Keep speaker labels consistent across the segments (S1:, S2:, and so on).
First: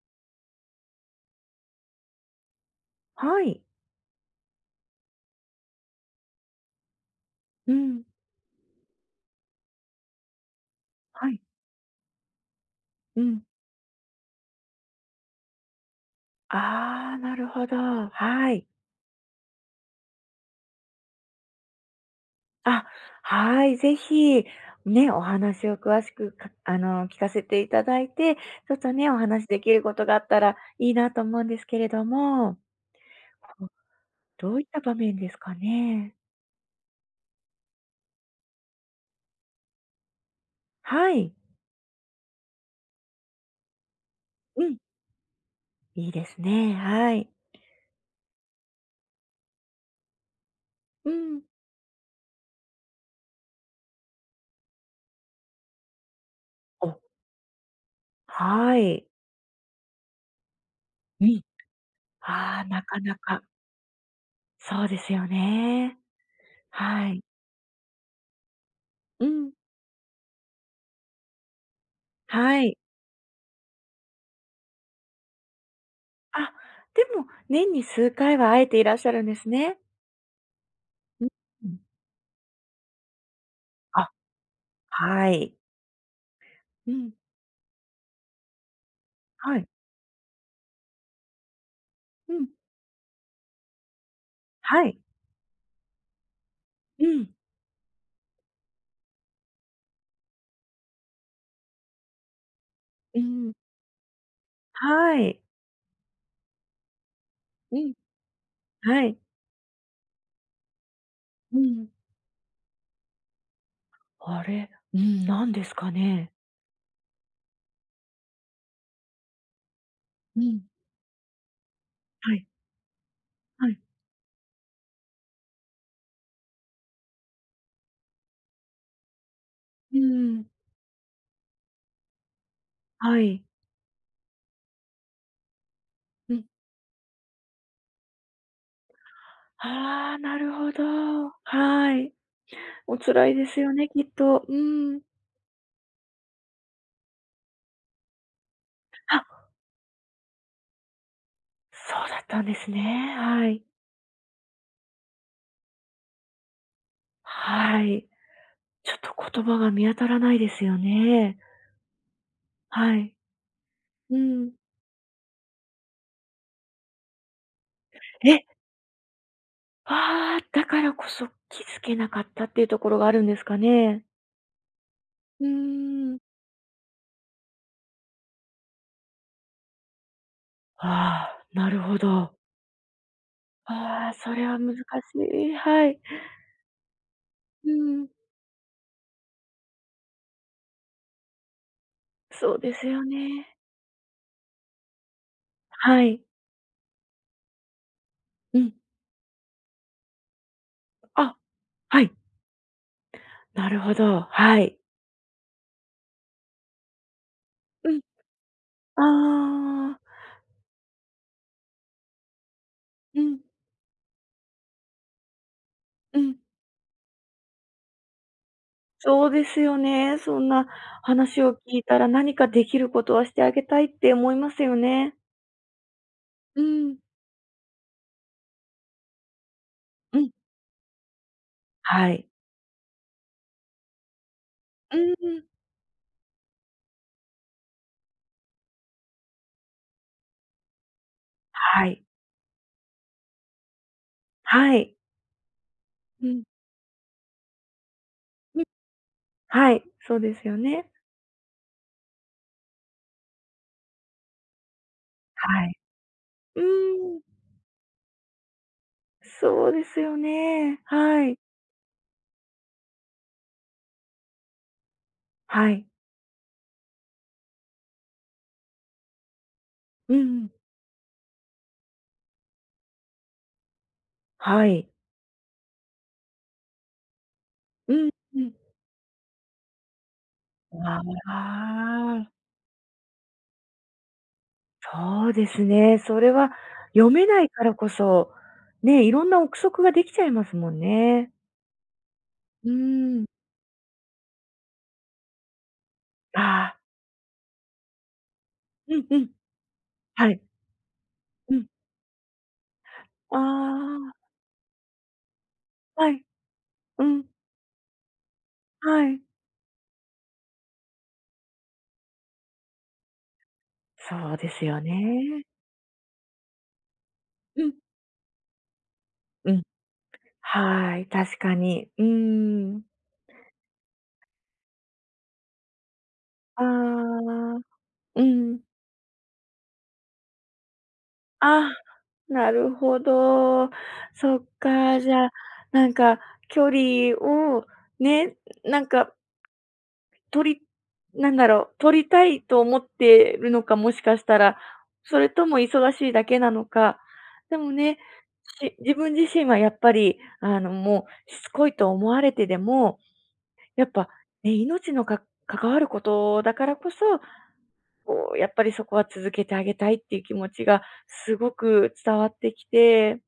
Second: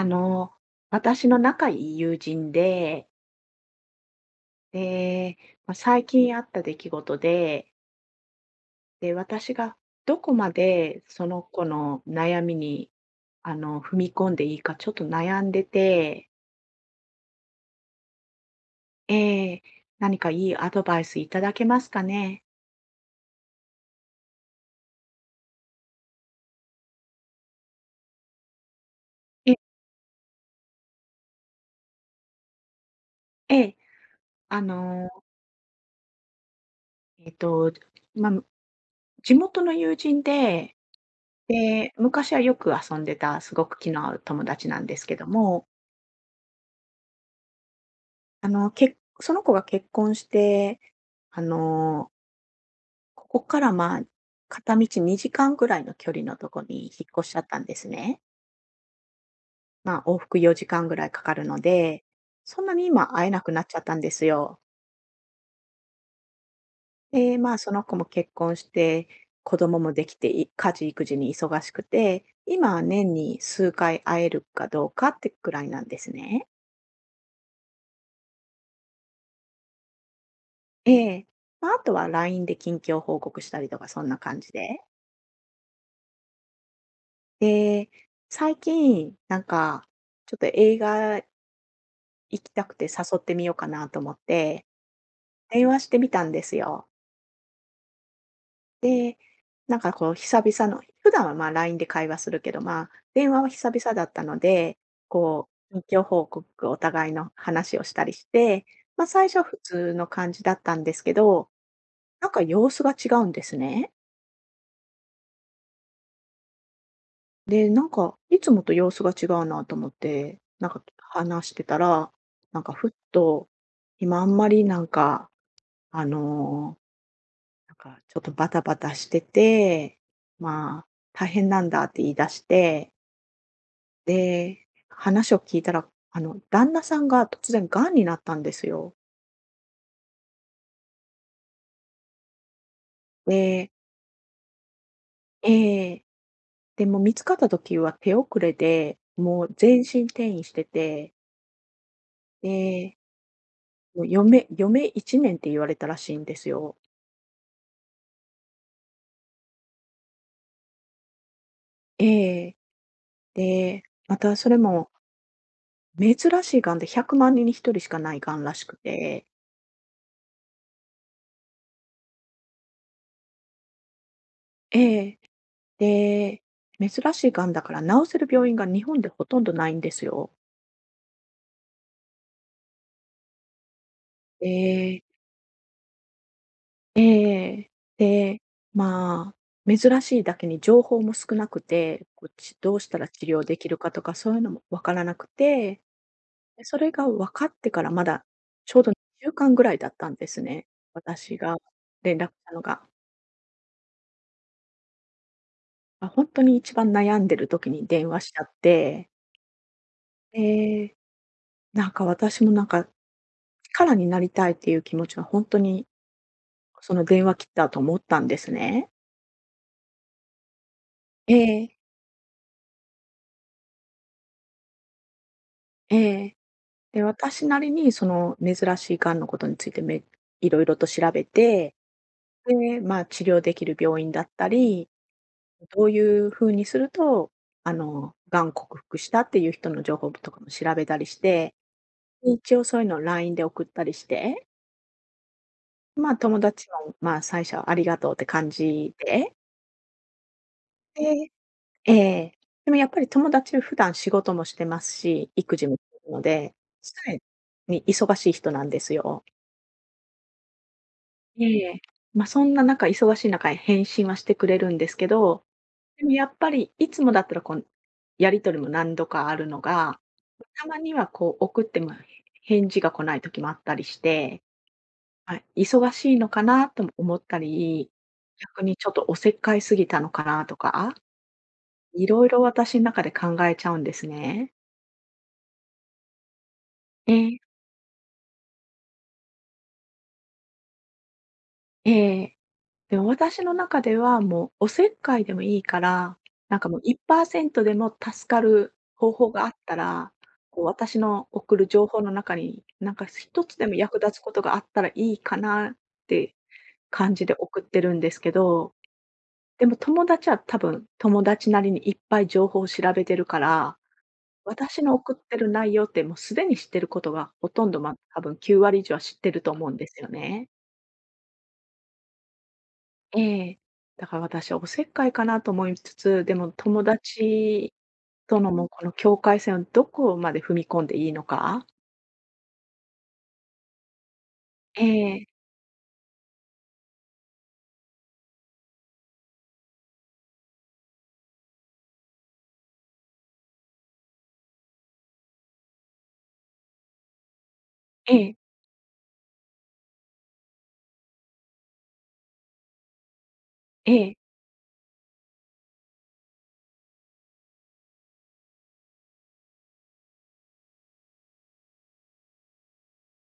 S1: あの、私の仲いい友人で、
S2: はい。
S1: で、まあ、最近あった出来事で、
S2: うん。
S1: で、私がどこまでそ
S2: は
S1: の
S2: い。
S1: 子の悩みに、
S2: うん。
S1: 踏み込んでいいかちょっと悩んでて、
S2: ああ、なるほど。はい。
S1: ええ、何かいいアドバイスいただけますかね？
S2: あ、はい。ぜひ、ね、お話を詳しくか、あの、聞かせていただいて、ちょっとね、お話
S1: ええ
S2: できることがあったらいいなと思うんですけれども、
S1: え
S2: お
S1: え、
S2: ど
S1: あ
S2: ういった場
S1: の、
S2: 面ですかね？
S1: えっと、まあ、地元の友人で、
S2: はい。
S1: で、昔はよく遊んでたすごく気の合う友
S2: う
S1: 達
S2: ん、
S1: なんですけども
S2: いいですね。はい。
S1: けその子が結婚して、
S2: う
S1: あ
S2: ん。
S1: の、ここからまあ、片道2時間ぐらいの距離のとこに引
S2: お、
S1: っ越しちゃったんですね。
S2: はい。
S1: まあ、往復4時間ぐらいか
S2: う
S1: か
S2: ん。
S1: るので、
S2: あ
S1: そ
S2: あ、
S1: んな
S2: な
S1: に
S2: か
S1: 今
S2: な
S1: 会えな
S2: か、
S1: くなっちゃったんですよ。
S2: そうですよね。はい。
S1: で、まあ、その子も結婚して、
S2: うん。
S1: 子供もできて、い家事育児に忙しくて、
S2: は
S1: 今
S2: い。
S1: は年に数回会えるかどうかってくらいなんですね。
S2: あ、でも、年に数回は会えていらっしゃるんですね。
S1: え
S2: う
S1: え。
S2: ん、
S1: まあ、あとは LINE で近況報告したりとか、そん
S2: あ、
S1: な感じで。
S2: はい。うん。
S1: で、最近、なん
S2: はい。
S1: か、ちょっと映画
S2: う
S1: 行き
S2: ん。
S1: たくて誘ってみようかなと思って、
S2: はい。
S1: 電話してみたんですよ。
S2: うん。
S1: で、なんかこう久々の、普段はまあ LINE で会話するけど、まあ
S2: う
S1: 電話は
S2: ん。
S1: 久々だったので、
S2: はい。
S1: こう、近況報告、お互いの話
S2: う
S1: をし
S2: ん。
S1: たりして、ま
S2: は
S1: あ
S2: い。
S1: 最初は普通の感じだったんですけど、
S2: うん。
S1: なんか様子が違うんですね。
S2: あれ、うん、なんですかね。
S1: で、なんか、いつもと様子が違うなと思って、
S2: うん。
S1: なんか話してたら、
S2: はい、
S1: なんかふっと、
S2: はい。
S1: 今あんまりなんか、あの、なんかちょっとバタバタしてて、
S2: うん。
S1: まあ、大変なんだって言い出して、
S2: はい。
S1: で、話を聞いたら、
S2: うん。
S1: 旦那さんが突然癌になったんですよ。
S2: ああ、なるほど。はい。お辛いです
S1: で、
S2: よね、きっと。うん。
S1: えーでも見つかった時は手遅れで、も
S2: あ、
S1: う全身転移してて、
S2: そうだったんですね。
S1: で、
S2: はい。
S1: もう嫁嫁余1年って言われたらしいんですよ。
S2: はい。ちょっと言葉が見当たらないですよね。
S1: ええ。
S2: はい。
S1: で、
S2: う
S1: またそ
S2: ん。
S1: れも珍しいがんで100万人に1人しかないがん
S2: え、
S1: らしくて、
S2: ああ、だからこそ気づけなかったっていうところがあるんですかね？
S1: ええ。
S2: うーん。
S1: で、珍しいがんだから治せる病院が日本でほとんどないんですよ。
S2: ああ、なるほど。ああ、それは難し
S1: で
S2: い。はい。
S1: ええ。
S2: うん。
S1: で、まあ、珍しいだけに情報も少なくて、こう、
S2: そ
S1: ち
S2: うで
S1: どう
S2: す
S1: した
S2: よ
S1: ら治療
S2: ね。
S1: できるかとかそういうのも分からなくて、
S2: はい。
S1: で、それが分かってからまだ
S2: うん。
S1: ちょうど2週間ぐらいだったんですね。私
S2: あ、
S1: が
S2: はい。
S1: 連絡したのが。
S2: なるほど、はい。
S1: あ、本当に一番悩んでる時に
S2: うん。
S1: 電話しちゃって、
S2: ああ。
S1: で、なんか私もなんか、
S2: うん、
S1: 力になりたいっていう気持ちは本当に、
S2: うん。
S1: その電話切ったと思ったんですね。
S2: そうですよね。そんな
S1: え
S2: 話を
S1: え。
S2: 聞いたら、何かできることはしてあげたいって思いますよね。
S1: ええ。
S2: うん、
S1: で、私なりにその珍しい癌のことについてめ
S2: うん。
S1: いろいろと調べて、
S2: はい。
S1: で、まあ、治療できる病院だったり、
S2: うん。
S1: どういう風にすると、癌克服したっていう人の情報とかも調べたりして、
S2: はい。
S1: 一応そういうのを LINE で送ったりして
S2: はい。
S1: まあ、
S2: う
S1: 友
S2: ん。
S1: 達も、まあ、最初はありがとうって感
S2: うん。
S1: じで、
S2: はい、そうですよね。
S1: でええ、でもやっぱり友達は普段仕事もしてますし、育
S2: は
S1: 児
S2: い。
S1: もしてるので、
S2: うー
S1: 常
S2: ん、
S1: に忙しい人なんですよ。
S2: そうですよね。はい。
S1: ええ、まあ、そんな中、忙しい中、返信はしてくれるんですけど、
S2: はい。
S1: でもやっぱりいつもだったらこう、やり取りも何度かあるのが、
S2: うん
S1: たまにはこう送っても返事が来ない時もあったりして
S2: はい。
S1: はい、忙しいのかなとも思ったり、
S2: うんうん。
S1: 逆にちょっとおせっかいすぎたのかなとか、
S2: あ
S1: いろい
S2: あ、
S1: ろ私の中で考えちゃうんですね。
S2: そうですね。それは読
S1: え
S2: め
S1: え、
S2: ないからこそ、ね、いろんな憶測ができちゃいますもんね。
S1: ええ。
S2: う
S1: でも
S2: ーん。
S1: 私の中ではもうおせっかいでもいいから、
S2: あ
S1: なんかも
S2: あ。
S1: う1%でも助かる
S2: うん
S1: 方
S2: う
S1: 法
S2: ん。
S1: があったら、
S2: はい。
S1: こう私の
S2: う
S1: 送る
S2: ん。
S1: 情報の中に、なんか
S2: あ
S1: 一つでも役立つことがあったらいいかなっ
S2: あ、はい。
S1: て
S2: う
S1: 感
S2: ん、
S1: じで送ってるんですけど
S2: はい。
S1: でも友達は多分、友達なりにいっぱい情報を調べてるから、
S2: そうですよ
S1: 私の送って
S2: ね。
S1: る内容ってもうすでに知ってることがほと
S2: う
S1: ん
S2: ん。
S1: ど、まあ、多分9割以上は知ってると
S2: うん。
S1: 思うんですよね。
S2: はい、確かに。うーん。
S1: ええ。だから私はおせっかいかなと思いつつ、でも
S2: あ
S1: 友
S2: あ、
S1: 達
S2: う
S1: との
S2: ん。
S1: もうこの境界線をどこまで踏み込んでいいのか。
S2: あ、なるほど。そっか、じゃあ、なんか距離をね、なんか取りなんだろう、取りたいと思ってるのか、もしかしたら、それとも忙しいだけなのか。でもね、
S1: ええ、
S2: 自分自身はやっぱり、あの、もうしつこいと思われてでも、やっ
S1: え
S2: ぱ
S1: え、
S2: ね、命のか関わることだからこそこう、やっぱりそこは続けてあげたいっていう気持ちがすごく伝わってきて、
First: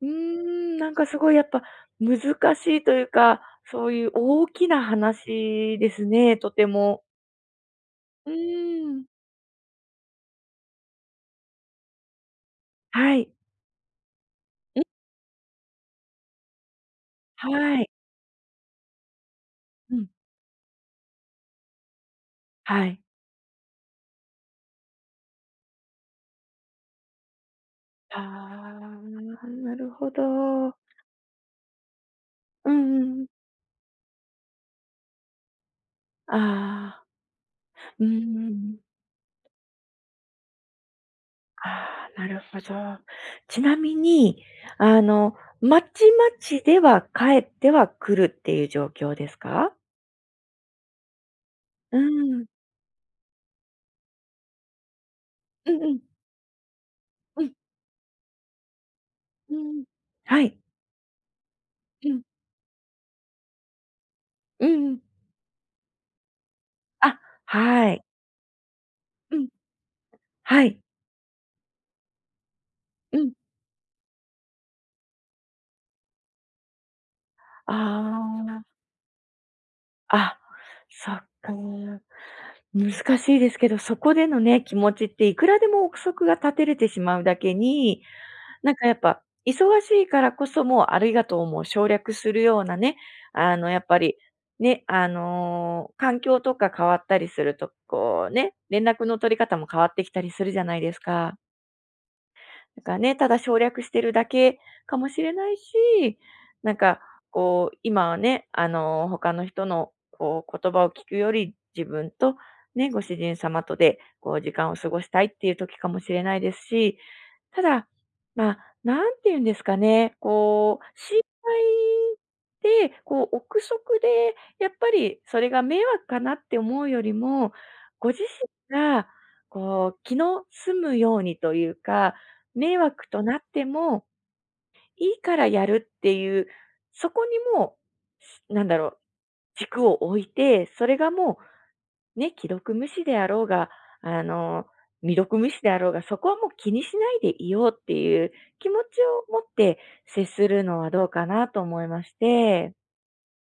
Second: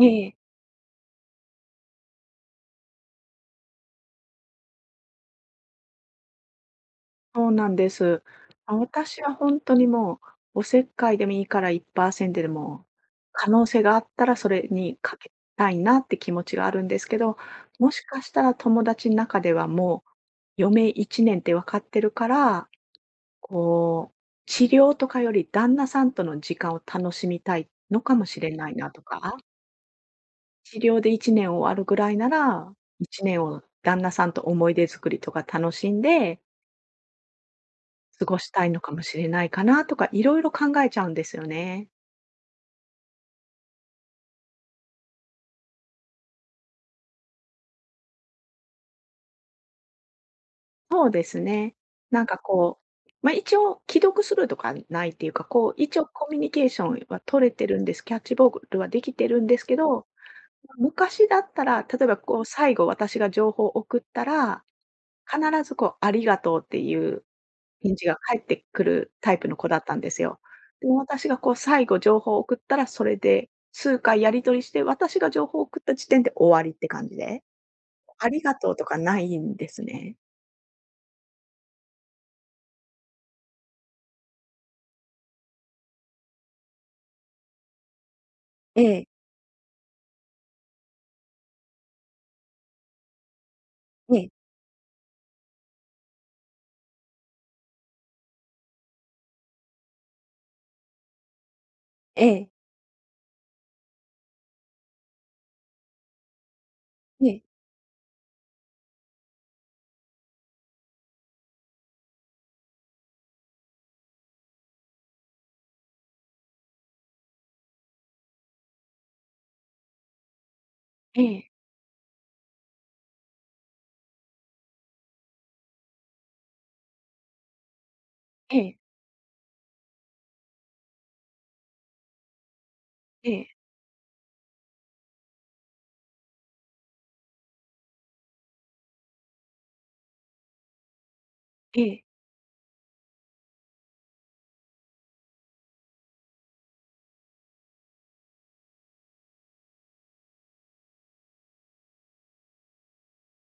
S1: え
S2: う
S1: え、
S2: ー
S1: ええ。
S2: ん、なんかすごいやっぱ難しいというか、そういう大きな話ですね、とても。
S1: そうなんです。
S2: う
S1: まあ、
S2: ーん。
S1: 私は本当にもう、おせっかいでもいいから1%でも、
S2: はい。
S1: 可能性があったらそれにかけたいなって気持ちがあるんですけど、
S2: はい。
S1: もしかしたら友達の中では
S2: う
S1: も
S2: ん。
S1: う余命1年って分かってるから、
S2: はい。
S1: こう、治療とかより旦那さんとの時間を楽しみたいのかもしれない
S2: あ
S1: なとか、
S2: あ、なるほど。
S1: 治療で1年終わるぐらいなら、
S2: うんうんう
S1: 1
S2: ん。
S1: 年を旦那さんと思い出作りとか楽しん
S2: あ
S1: で
S2: あ、うんう
S1: 過
S2: ん
S1: ごし
S2: う
S1: たい
S2: ん。
S1: のかもしれないかなとか、いろいろ考えちゃうんですよね。
S2: ああ、なるほど。ちなみに、あの、まちまちでは帰ってはくるっていう状況ですか？
S1: そうですね。
S2: う
S1: なんか
S2: ん。
S1: こう、まあ、一応既読するとかないっていうか、こ
S2: う
S1: う、
S2: んう
S1: 一
S2: ん。
S1: 応コミュニケーションは
S2: う
S1: 取れ
S2: ん。
S1: てるんです。キャッチボールはできてるん
S2: う
S1: ですけ
S2: んうん。
S1: ど、
S2: はい。
S1: 昔だったら、例えばこう、最後私が情報を送ったら、
S2: うんうん。
S1: 必ずこう、ありがとうってい
S2: あ、
S1: う
S2: は
S1: 返
S2: い。
S1: 事が返ってくるタ
S2: う
S1: イプ
S2: ん。
S1: の子だったんですよ。
S2: はい。
S1: でも私がこう、最後情報を送ったら、それ
S2: うん。
S1: で数回やり取りして、私が情報を送った時点で終わりって感じで。ありが
S2: あ
S1: とうとかないんですね。
S2: あ、あ、そっか。難しいですけど、そこでのね、気持ちっていくらでも憶測が立てれてしまうだけに、なん
S1: え
S2: かやっ
S1: え、
S2: ぱ、忙しいからこそ、もうありがとうも省略するようなね、あの、やっぱ
S1: え
S2: り、
S1: え、
S2: ね、あの、環境とか変わったりすると、こうね、連絡の取り方も変わってきたりするじゃないですか。
S1: ええ、
S2: だからね、ただ省略してるだけかもしれないし、なんか、
S1: ええ。
S2: こう、今はね、あの、他の人の、こう、言葉を聞くより、自分と、ね、ご主人様とで、こう、時間を過ごしたいっていう時かもしれないですし、ただ、まあ、なんて言うんですかね、こう、心
S1: ええ、
S2: 配で、こう、憶測で、やっぱりそれが迷惑かなって思うよりも、ご自
S1: え
S2: 身
S1: え、
S2: が、こう、気の済むようにというか、迷惑と
S1: え
S2: なっ
S1: え、
S2: てもいいからやるっていう、そこにもう、しなんだろう、軸を置いて、それがもう
S1: ええ、
S2: ね、既読無視であろうが、あの、未読無視であろうが、そこはもう気にしないでいようっていう気持ちを持って接するのはどうかなと思いまして、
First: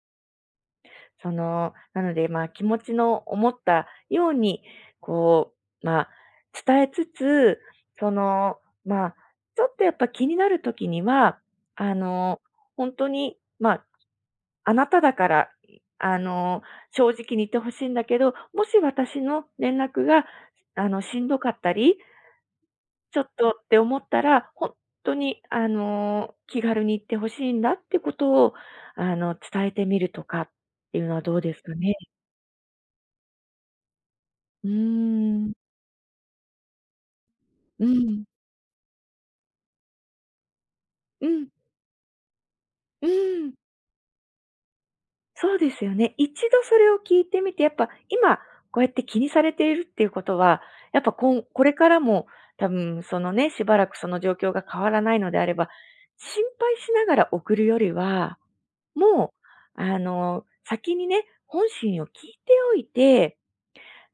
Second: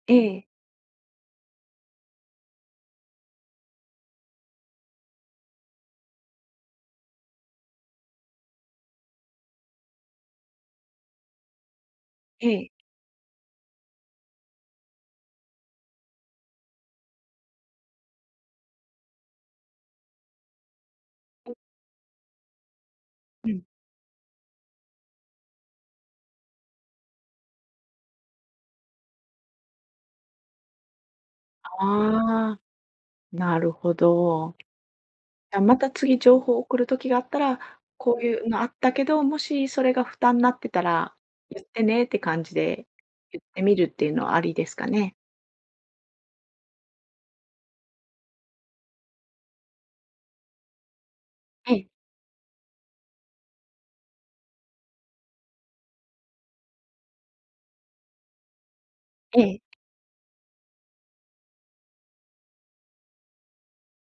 S1: ええ、
S2: その、なので、まあ、気持ちの思ったように、こう、まあ、伝えつつ、その、まあ、ちょっとやっぱ気になる時には、あの、
S1: ええ。
S2: 本当に、まああなただから、あの、正直に言ってほしいんだけど、もし私の連絡が、あの、しんどかったり、ちょっ
S1: う
S2: と
S1: ん。
S2: って思ったら、本当に、あの、気軽に言ってほしいんだってことを、あの、伝えてみるとかっていうのはどうですかね？
S1: ああ、なるほど。
S2: うーん。
S1: じゃ、また次情報を送る時があったら、
S2: う
S1: こう
S2: ん。
S1: いうのあったけど、もしそれが負担になってたら、
S2: うん。
S1: 言ってねって感じで、
S2: う
S1: 言っ
S2: ん。
S1: てみるっていうのはありですかね？
S2: そうですよね。一度それを聞いてみて、やっぱ今こうやって気にされているっていうことは、やっぱこ
S1: え
S2: れか
S1: え、
S2: らも多分そのね、しばらくその状況が変わらないのであれば、心配しながら送るよりは、も
S1: ええ、
S2: うあの、先にね、本心を聞いておいて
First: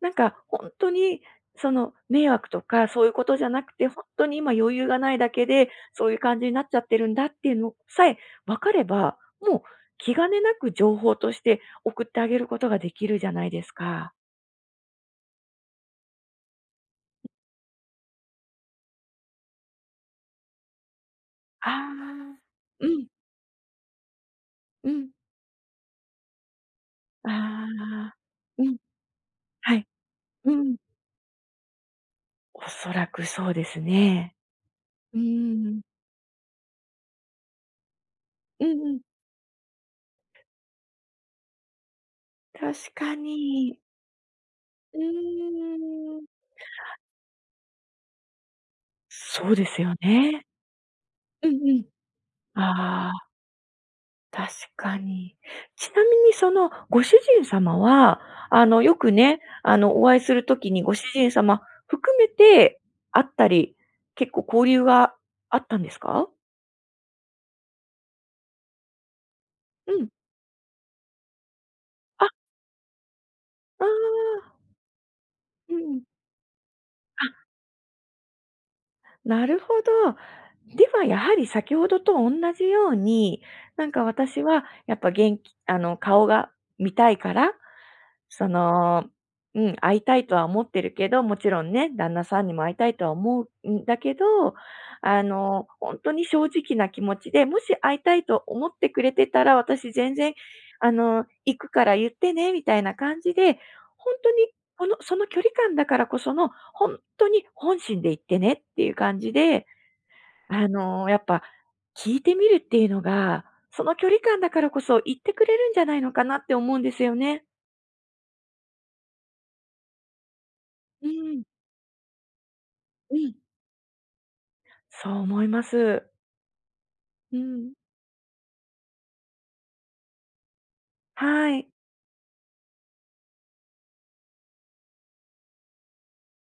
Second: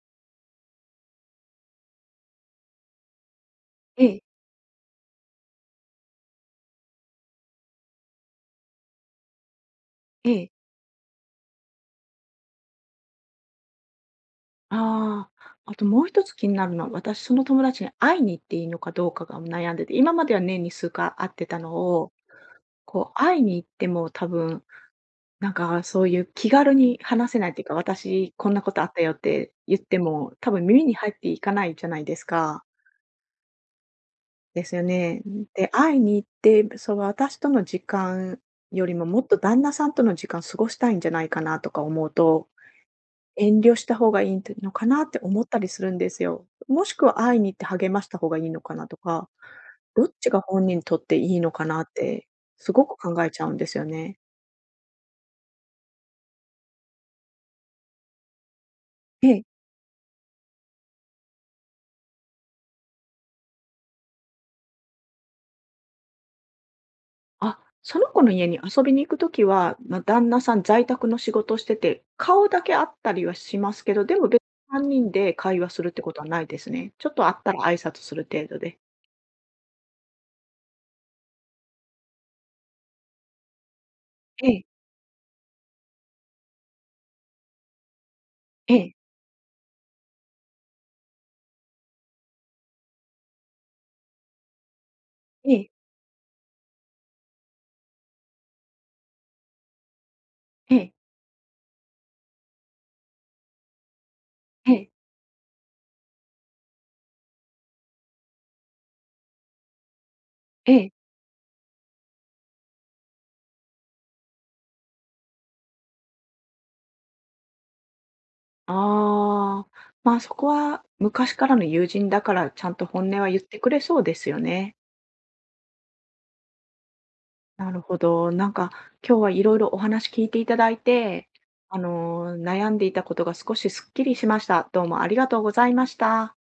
S2: なんか、本当に、その、迷惑とかそういうことじゃなくて、
S1: え
S2: 本
S1: え、
S2: 当に今余裕がないだけで、そういう感じになっちゃってるんだっていうのさえ分かれば、もう気兼
S1: え
S2: ね
S1: え。
S2: なく情報として送ってあげることができるじゃないですか。
S1: ああ、あともう一つ気になるのは、私その友達に会いに行っていいのかどうかが悩んでて、今までは年に数回会ってた
S2: あ
S1: のを、
S2: あ。うん、
S1: こう会いに行っても多分、
S2: うん。
S1: なんかそういう気軽に
S2: あ
S1: 話せないっていうか、
S2: あ。
S1: 私こんな
S2: う
S1: こ
S2: ん、
S1: とあったよって
S2: は
S1: 言っ
S2: い。
S1: ても、多
S2: う
S1: 分
S2: ん。
S1: 耳に入っていかないじゃないですか。
S2: おそらくそうですね。
S1: ですよ
S2: う
S1: ね。で、
S2: ん。
S1: 会いに行って、そう、私との時間
S2: うん
S1: よ
S2: う
S1: り
S2: ん。
S1: ももっと旦那さんとの時間過ごしたいんじゃないかなとか思うと、
S2: 確か
S1: 遠慮
S2: に。
S1: した方がいいてのか
S2: う
S1: なって思ったりするんで
S2: ー
S1: す
S2: ん。
S1: よ。もしくは会いに行って励ました方がいいのかなとか、
S2: そうですよ
S1: どっちが
S2: ね。
S1: 本人にとっていい
S2: う
S1: のか
S2: んう
S1: なっ
S2: ん。
S1: て、すごく
S2: あ
S1: 考
S2: あ。
S1: えちゃうんですよね。
S2: 確かに。ちなみにそのご主人様は、あの、よく
S1: え
S2: ね、
S1: え。
S2: あの、お会いするときにご主人様含めて会ったり、結構交流があったんですか？
S1: あ、その子の家に遊びに行くときは、
S2: う
S1: まあ、
S2: ん。
S1: 旦那さん在宅の仕事をしてて、
S2: あ、あ
S1: 顔だけ会ったりはします
S2: あ、
S1: けど、でも別に3人で会話
S2: う
S1: するって
S2: ん。
S1: ことはないですね。ちょっ
S2: あ、
S1: と会ったら挨拶する程度で。
S2: なるほど。では、やはり先ほどと同じように、なんか私
S1: ええ、
S2: はやっぱ元気あの、顔が見たいから、そ
S1: ええ、
S2: の、うん、会いたいとは思ってるけど、もちろんね、旦那さんにも会いたいとは思うんだけど、あ
S1: え
S2: の、
S1: え、
S2: 本当に正直な気持ちで、もし会いたいと思ってくれてたら、私全然、
S1: ええ、
S2: あの、行くから言ってねみたいな感じで、本当に
S1: え
S2: こ
S1: え、
S2: のその距離感だからこその、本当に本心で言ってねっていう感じで、あ
S1: ええ。
S2: の、やっぱ聞いてみるっていうのが、その距離感だからこそ言ってくれるんじゃないのかなって思うんですよね。
S1: ああ、まあ、そこは
S2: う
S1: 昔
S2: ん、
S1: からの友人だから、ちゃんと本
S2: う
S1: 音は
S2: ん。
S1: 言ってくれそうですよね。
S2: そう思います。う
S1: な
S2: ん。
S1: るほど。なんか、今日はいろいろお話聞いていただいて、
S2: はい。
S1: 悩んでいたことが少しすっきりしました。どうもありがとうございました。